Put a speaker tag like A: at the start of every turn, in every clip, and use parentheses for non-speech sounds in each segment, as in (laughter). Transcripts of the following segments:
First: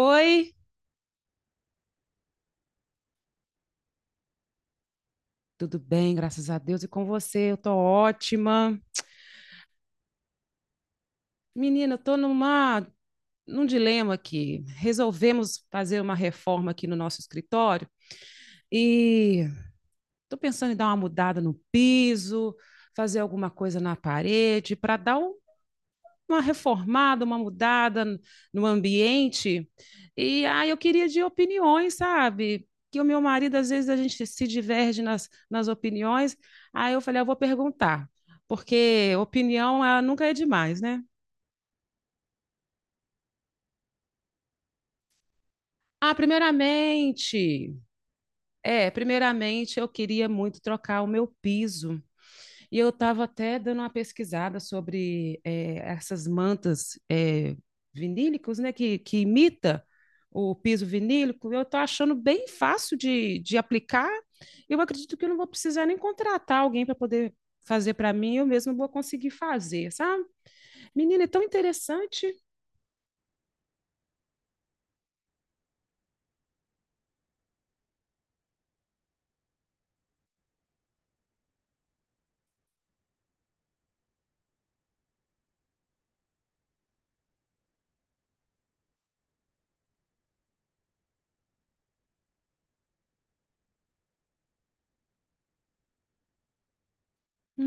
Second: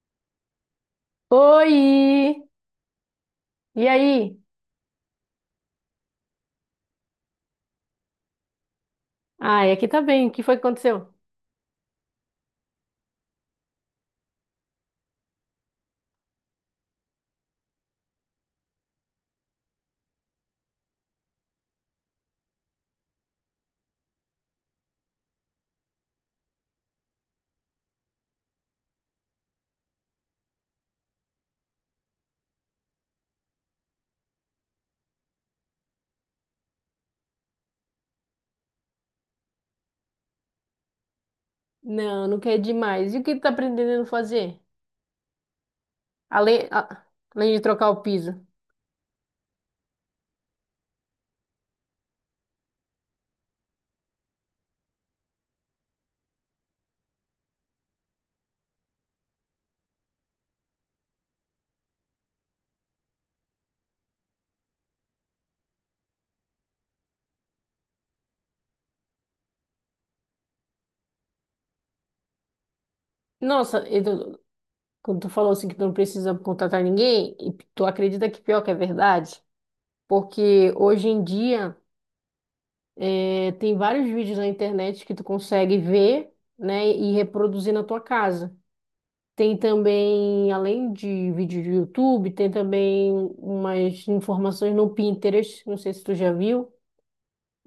A: Oi,
B: Oi! E aí?
A: tudo bem, graças a Deus, e com você? Eu tô ótima.
B: Ai, aqui tá bem. O que foi que aconteceu?
A: Menina, eu tô num dilema aqui. Resolvemos fazer uma reforma aqui no nosso escritório e tô pensando em dar uma mudada no piso, fazer alguma coisa na parede para dar uma reformada, uma mudada no ambiente. E ah, eu queria de opiniões, sabe? Que o meu marido, às vezes, a gente se diverge nas opiniões. Aí eu falei, "Ah, eu vou perguntar, porque opinião ela nunca é demais, né?"
B: Não, não quer demais. E o que tu tá aprendendo a fazer?
A: Ah,
B: Além, além de
A: primeiramente,
B: trocar o piso.
A: é, primeiramente eu queria muito trocar o meu piso. E eu estava até dando uma pesquisada sobre essas mantas vinílicas, né, que imita o piso vinílico. Eu estou achando bem fácil de aplicar. Eu acredito que eu não vou precisar nem contratar alguém para poder fazer para mim, eu mesma vou conseguir fazer, sabe? Menina, é tão interessante.
B: Nossa, quando tu falou assim que tu não precisa contratar ninguém, e tu acredita que pior que é verdade? Porque hoje em dia tem vários vídeos na internet que tu consegue ver, né, e reproduzir na tua casa. Tem também, além de vídeo do YouTube, tem também umas informações no Pinterest, não sei se tu já viu.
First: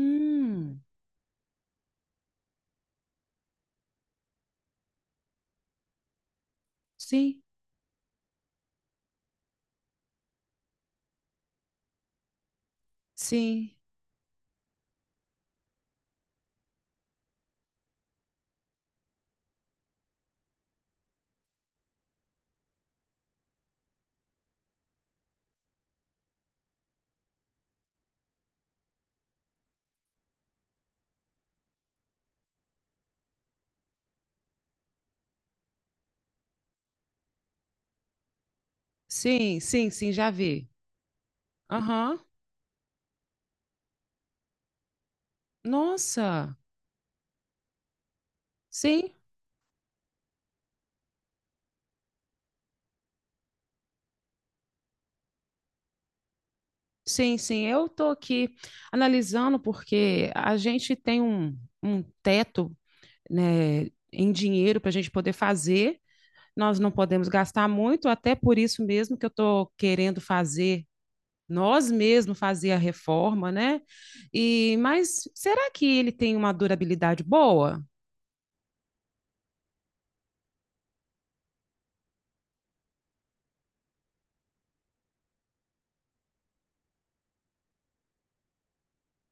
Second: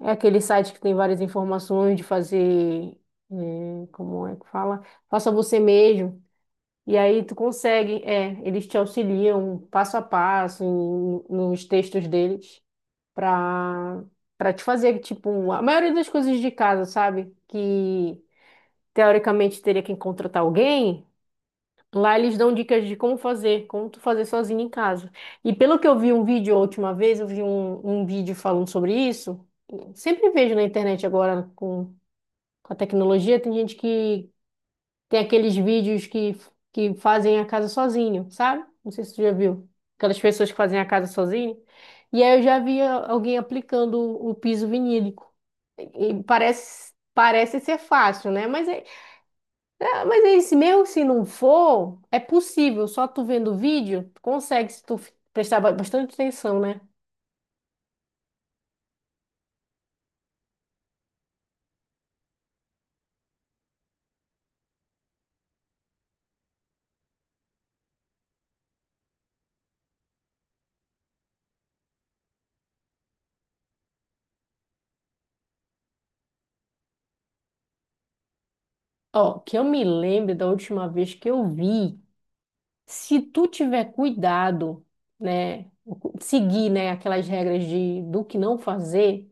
B: É aquele site que tem várias informações de fazer, como é que fala? Faça você mesmo. E aí tu
A: sim,
B: consegue, eles te auxiliam passo a passo nos textos deles
A: sim,
B: para para te fazer, tipo, a maioria das coisas de casa, sabe? Que teoricamente teria que contratar alguém. Lá eles dão dicas de como fazer, como tu fazer sozinho em casa. E pelo que eu vi um vídeo a última vez, eu vi um vídeo falando sobre isso. Sempre vejo na internet agora com a tecnologia, tem gente que tem aqueles vídeos que fazem a casa sozinho, sabe? Não sei se tu já
A: sim,
B: viu.
A: sim, sim,
B: Aquelas
A: já
B: pessoas que
A: vi.
B: fazem a casa sozinho.
A: Aham.
B: E aí eu já vi alguém aplicando o piso vinílico. E
A: Nossa,
B: parece ser fácil, né? Mas é
A: sim.
B: é, mas aí, se mesmo se não for, é possível, só tu vendo o vídeo, tu consegue, se tu prestar bastante atenção, né?
A: Sim, sim, eu estou aqui analisando porque a gente tem um teto, né, em dinheiro para a gente poder fazer, nós não podemos gastar muito, até por isso mesmo que eu estou querendo fazer, nós mesmos fazer a reforma, né? E, mas será que ele tem uma durabilidade boa?
B: Ó, que eu me lembre da última vez que eu vi, se tu tiver cuidado, né, seguir, né, aquelas regras de, do que não fazer,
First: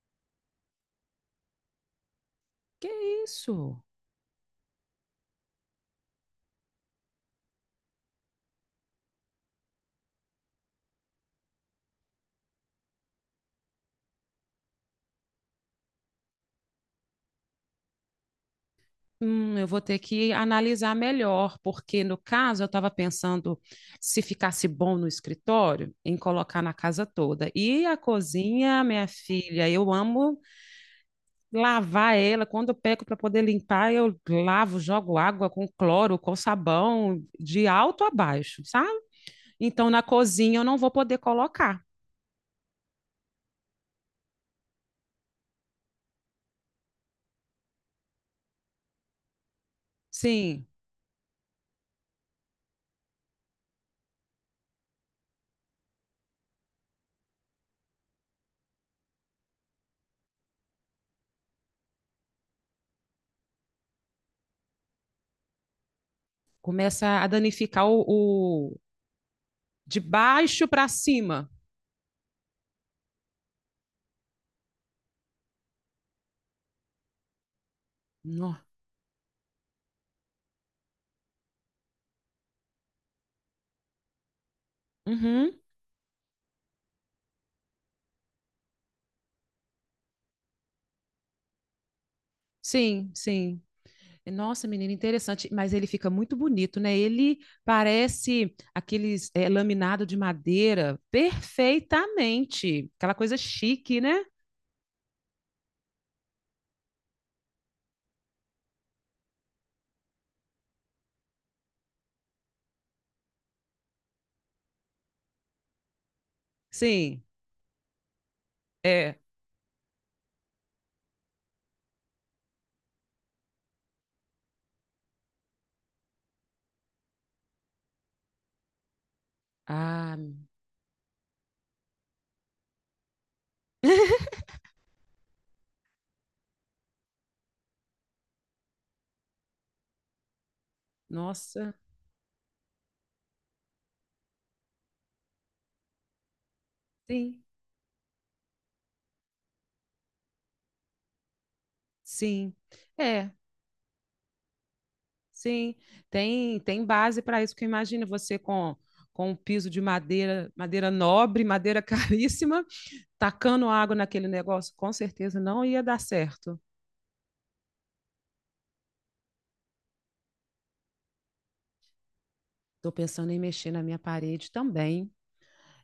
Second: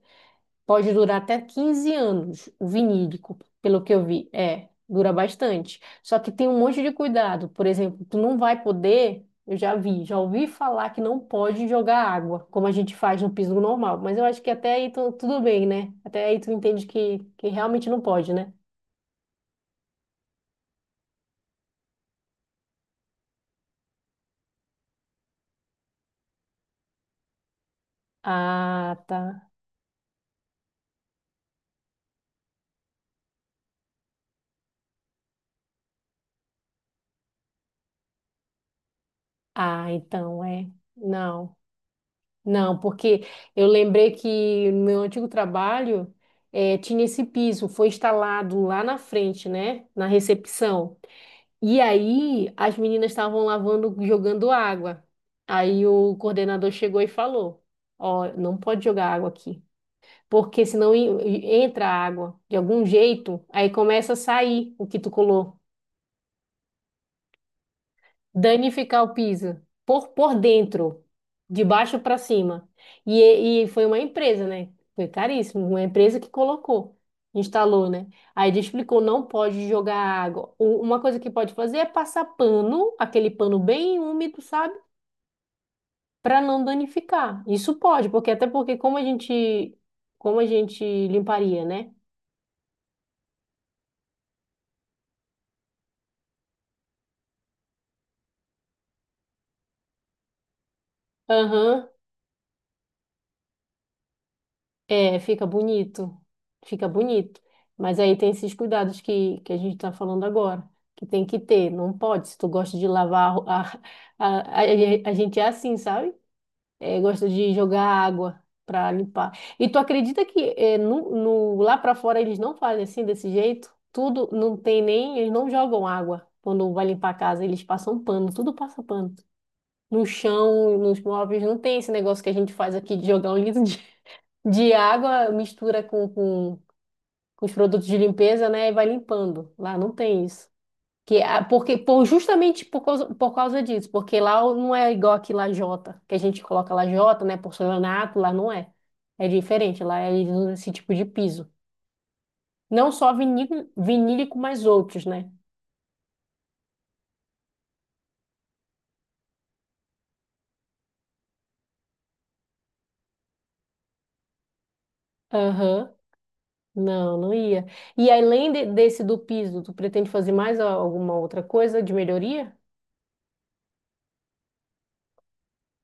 B: pode durar até 15 anos, o
A: Que
B: vinílico,
A: isso?
B: pelo que eu vi. É, dura bastante. Só que tem um monte de cuidado. Por exemplo, tu não vai poder, eu já vi, já ouvi falar que não pode jogar água, como a gente faz no piso normal. Mas eu acho que até aí tudo bem, né? Até aí tu entende que realmente não pode, né?
A: Eu vou ter que analisar melhor, porque no caso eu estava pensando se ficasse bom no escritório, em colocar na casa toda. E a cozinha,
B: Ah,
A: minha
B: tá.
A: filha, eu amo lavar ela. Quando eu pego para poder limpar, eu lavo, jogo água com cloro, com sabão, de alto a baixo, sabe? Então
B: Ah,
A: na
B: então
A: cozinha eu
B: é.
A: não vou poder
B: Não.
A: colocar.
B: Não, porque eu lembrei que no meu antigo trabalho tinha esse piso, foi instalado lá na frente, né? Na
A: Sim,
B: recepção. E aí as meninas estavam lavando, jogando água. Aí o coordenador chegou e falou: Ó, não pode jogar água aqui, porque senão entra água de algum jeito, aí começa a sair o que tu colou.
A: começa a danificar o-
B: Danificar o piso
A: de
B: por
A: baixo para
B: dentro,
A: cima.
B: de baixo para cima. E foi uma empresa, né? Foi caríssimo, uma empresa que colocou, instalou, né? Aí ele
A: Nó.
B: explicou, não pode jogar água. Uma coisa que pode fazer é passar pano, aquele pano bem úmido, sabe?
A: Uhum.
B: Para não danificar. Isso pode, porque até porque como a gente limparia, né?
A: Sim, sim. Nossa, menina, interessante. Mas ele fica muito bonito, né? Ele parece aqueles laminado de madeira
B: Aham.
A: perfeitamente. Aquela coisa chique, né?
B: É, fica bonito, fica bonito. Mas aí tem esses cuidados que a gente está falando agora, que tem que ter. Não pode, se tu gosta de lavar, a, ro- a gente é assim, sabe? É,
A: Sim,
B: gosta de jogar água para
A: é.
B: limpar. E tu acredita que lá para fora eles não fazem assim, desse jeito? Tudo, não tem nem, eles não jogam água quando vai limpar a casa, eles passam pano, tudo passa pano. No
A: Ah,
B: chão, nos móveis, não tem esse negócio que a gente faz aqui de jogar um (laughs) litro de
A: (laughs)
B: de água, mistura com os produtos de limpeza, né? E vai limpando. Lá não tem isso. Que,
A: nossa,
B: porque, justamente por causa disso, porque lá não é igual aqui lajota, que a gente coloca lajota, né?
A: sim,
B: Porcelanato, lá não é. É diferente, lá eles usam esse tipo de piso.
A: sim.
B: Não só
A: É,
B: vinílico, vinílico, mas outros, né?
A: sim. Tem base para isso, que imagina você com um piso de madeira, madeira nobre, madeira (laughs) caríssima, tacando água naquele negócio, com certeza não ia
B: Aham.
A: dar certo.
B: Não, não ia. E além desse do piso, tu pretende fazer mais alguma outra coisa de melhoria?
A: Estou pensando em mexer na minha parede também.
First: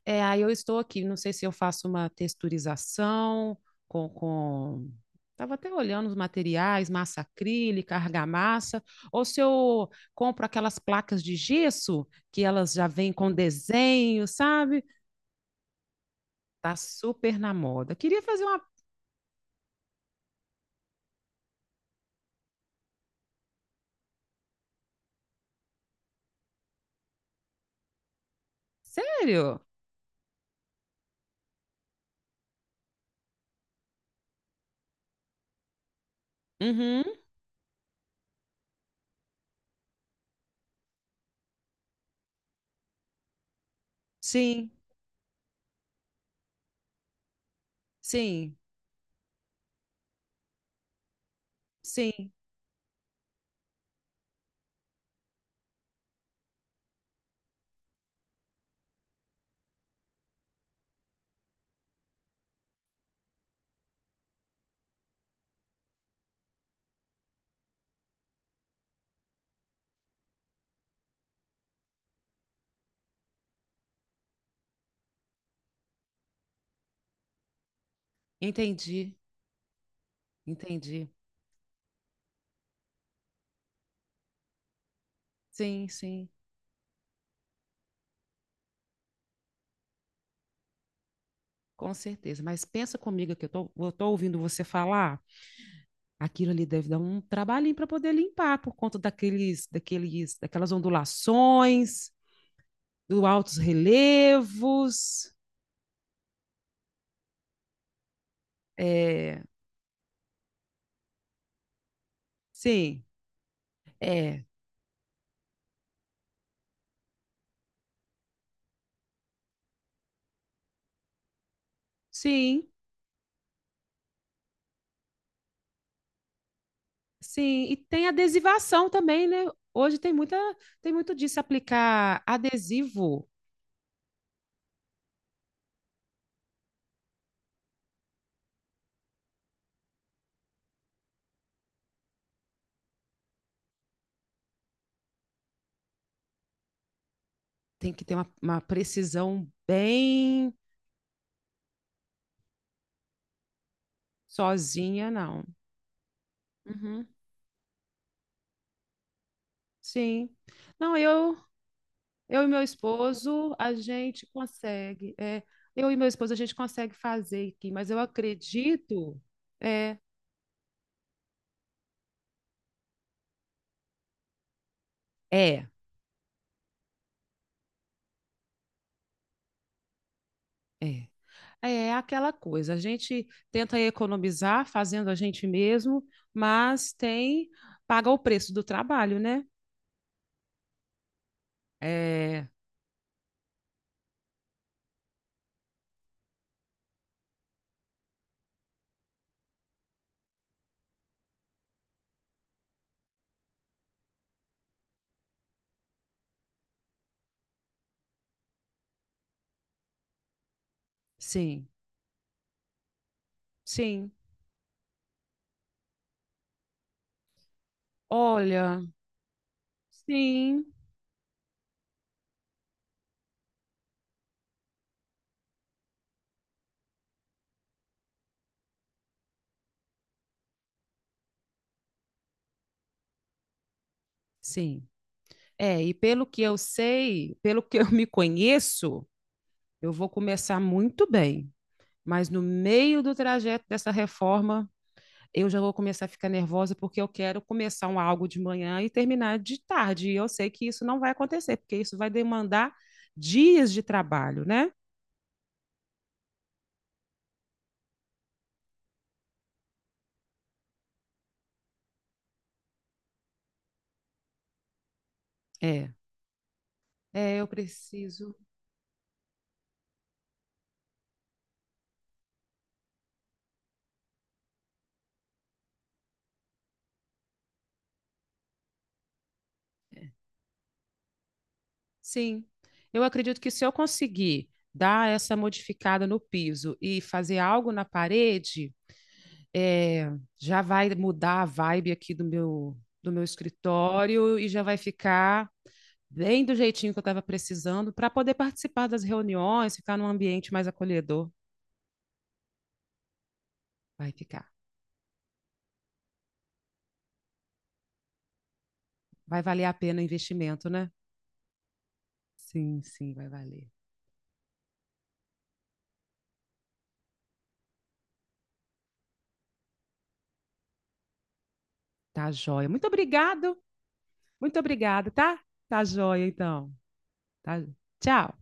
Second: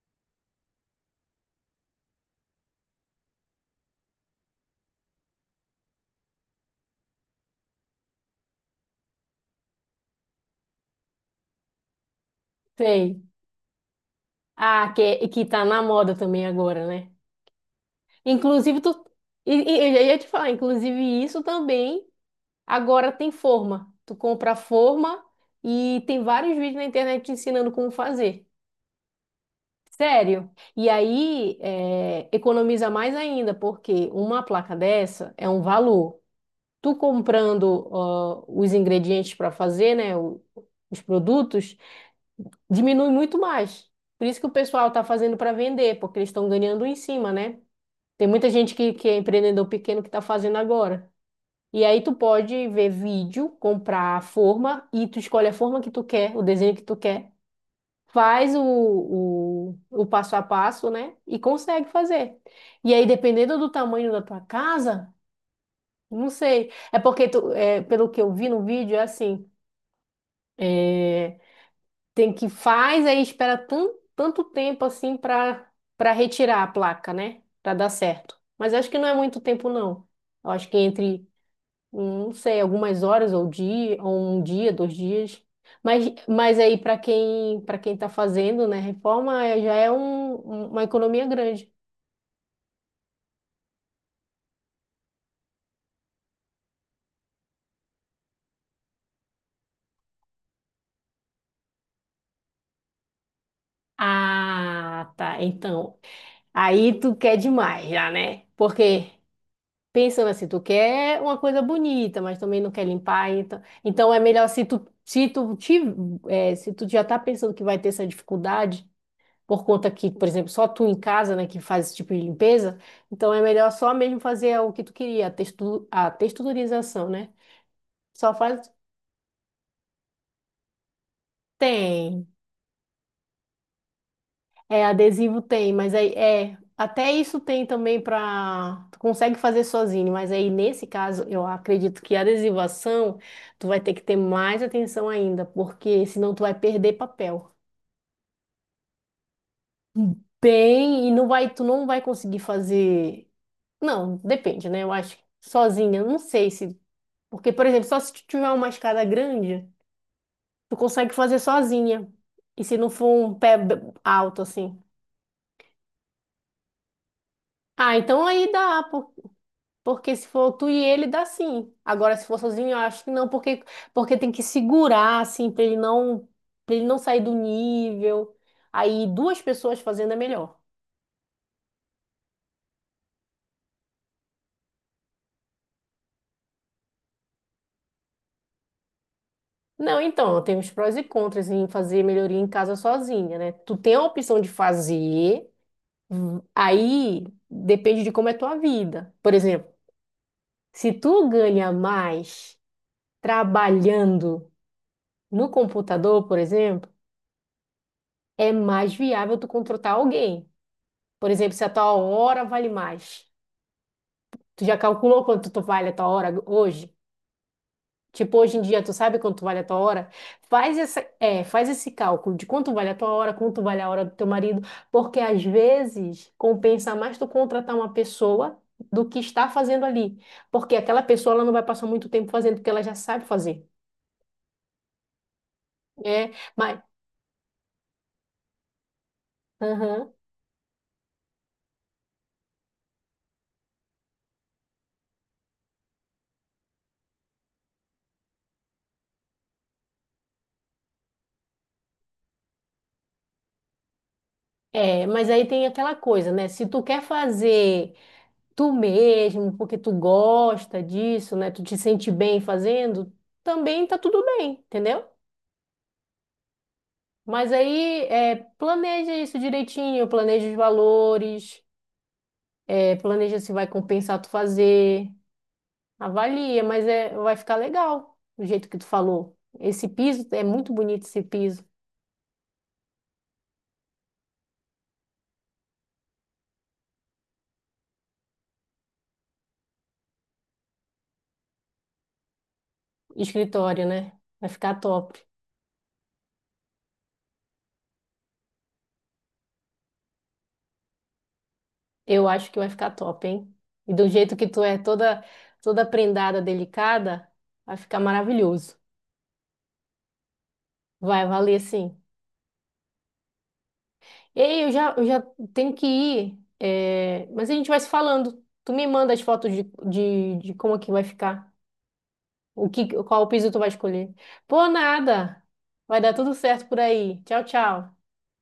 A: É, aí eu estou aqui, não sei se eu faço uma texturização com, com... Estava até olhando os materiais, massa acrílica, argamassa, ou se eu compro aquelas placas de gesso que elas já vêm
B: Sei.
A: com desenho, sabe?
B: Ah, que tá na moda também
A: Tá
B: agora, né?
A: super na moda. Queria fazer.
B: Inclusive, tu. E eu já ia te falar, inclusive, isso também agora tem forma. Tu compra a forma e tem vários vídeos na internet te ensinando como fazer.
A: Sério?
B: Sério. E aí, economiza mais ainda, porque uma placa dessa é um valor. Tu
A: Uhum.
B: comprando, ó, os ingredientes para fazer, né? Os produtos, diminui muito mais. Por isso que o
A: Sim,
B: pessoal tá fazendo para vender, porque eles estão ganhando em cima, né? Tem muita
A: sim,
B: gente que é empreendedor pequeno que está fazendo agora. E aí tu
A: sim.
B: pode ver vídeo, comprar a forma e tu escolhe a forma que tu quer, o desenho que tu quer. Faz o passo a passo, né? E consegue fazer. E aí, dependendo do tamanho da tua casa, não sei. É porque, pelo que eu vi no vídeo, é assim. é, Tem que faz, aí espera tanto, tanto tempo assim para retirar a placa, né? Para dar certo. Mas acho que não é
A: Entendi,
B: muito tempo, não. Eu acho que
A: entendi.
B: entre, não sei, algumas horas ou dia, ou um dia, 2 dias.
A: Sim,
B: Mas,
A: sim,
B: mas aí para quem está fazendo, né, reforma já é uma economia grande.
A: com certeza. Mas pensa comigo que eu tô ouvindo você falar. Aquilo ali deve dar um trabalhinho para poder limpar por conta daquelas ondulações, dos altos
B: Ah,
A: relevos.
B: tá. Então, aí tu quer demais já, né? Por quê?
A: É,
B: Pensando assim, tu quer uma coisa bonita, mas também não quer
A: sim,
B: limpar, então, é
A: é,
B: melhor se tu já tá pensando que vai ter essa dificuldade, por conta que, por exemplo, só tu em casa, né, que faz esse tipo de
A: sim,
B: limpeza, então é melhor só mesmo fazer o que tu queria, a texturização, né?
A: sim. E tem
B: Só faz.
A: adesivação também, né? Hoje tem muito disso. Aplicar
B: Tem,
A: adesivo
B: é, adesivo tem, mas aí até isso tem também para tu consegue fazer sozinho, mas aí nesse caso eu acredito que a adesivação tu vai ter que ter mais atenção ainda, porque senão tu vai perder papel.
A: tem que ter uma precisão bem
B: Bem, e não vai, tu não vai conseguir fazer. Não, depende, né? Eu
A: sozinha,
B: acho que
A: não.
B: sozinha, não sei se,
A: Uhum,
B: porque por exemplo, só se tu tiver uma escada grande,
A: sim.
B: tu
A: Não,
B: consegue
A: eu
B: fazer sozinha.
A: Eu e meu
B: E se não for um
A: esposo,
B: pé
A: a gente
B: alto assim.
A: consegue. Eu e meu esposo, a gente consegue fazer aqui, mas
B: Ah,
A: eu
B: então aí dá,
A: acredito. É,
B: porque se for tu e ele, dá sim. Agora, se for sozinho, eu acho que não, porque tem que segurar, assim, pra
A: é,
B: ele não, pra ele não sair do nível. Aí, duas pessoas fazendo é melhor.
A: é. É aquela coisa. A gente tenta economizar fazendo a gente mesmo, mas tem. Paga o preço do trabalho, né?
B: Não, então, tem os prós e contras em fazer melhoria em
A: É,
B: casa sozinha, né? Tu tem a opção de fazer, aí depende de como é tua vida. Por exemplo, se tu ganha mais trabalhando no computador, por exemplo, é mais viável tu contratar alguém. Por exemplo, se
A: sim,
B: a tua hora vale mais.
A: sim.
B: Tu já calculou quanto tu vale a tua hora hoje? Tipo, hoje em
A: Olha,
B: dia, tu sabe quanto vale a tua hora?
A: sim,
B: Faz esse cálculo de quanto vale a tua hora, quanto vale a hora do teu marido, porque às vezes compensa mais tu contratar uma pessoa do que está fazendo ali. Porque aquela pessoa, ela não vai passar muito tempo fazendo, porque ela já sabe fazer.
A: sim. É, e pelo
B: É,
A: que eu
B: mas,
A: sei, pelo que eu me conheço, eu vou
B: aham.
A: começar muito bem. Mas no meio do trajeto dessa reforma, eu já vou começar a ficar nervosa porque eu quero começar um algo de manhã e terminar de tarde. E eu sei que isso não vai acontecer, porque isso vai demandar dias de trabalho, né?
B: É, mas aí tem aquela coisa, né? Se tu quer fazer tu mesmo, porque tu gosta disso, né? Tu te sente bem fazendo, também tá tudo bem, entendeu?
A: É, é, eu
B: Mas aí
A: preciso.
B: planeja isso direitinho, planeja os valores, planeja se vai compensar tu fazer, avalia, mas vai ficar legal do jeito que tu falou. Esse piso é muito bonito esse piso,
A: Sim, eu acredito que se eu conseguir dar essa modificada no piso e fazer algo na parede, é, já vai mudar a vibe aqui do meu
B: escritório, né?
A: escritório e
B: Vai
A: já
B: ficar
A: vai
B: top.
A: ficar bem do jeitinho que eu estava precisando para poder participar das reuniões, ficar num ambiente mais acolhedor.
B: Eu acho que vai ficar top, hein? E do
A: Vai
B: jeito
A: ficar.
B: que tu é toda prendada, delicada, vai ficar maravilhoso.
A: Vai valer a pena o investimento, né?
B: Vai valer sim.
A: Sim, sim, vai valer.
B: Ei, eu já tenho que ir, mas a gente vai se falando. Tu me manda as fotos de como é que vai ficar,
A: Tá joia. Muito
B: qual piso
A: obrigado.
B: tu vai escolher.
A: Muito
B: Por
A: obrigada, tá?
B: nada,
A: Tá
B: vai dar
A: joia,
B: tudo certo
A: então.
B: por aí. Tchau,
A: Tá.
B: tchau.
A: Tchau.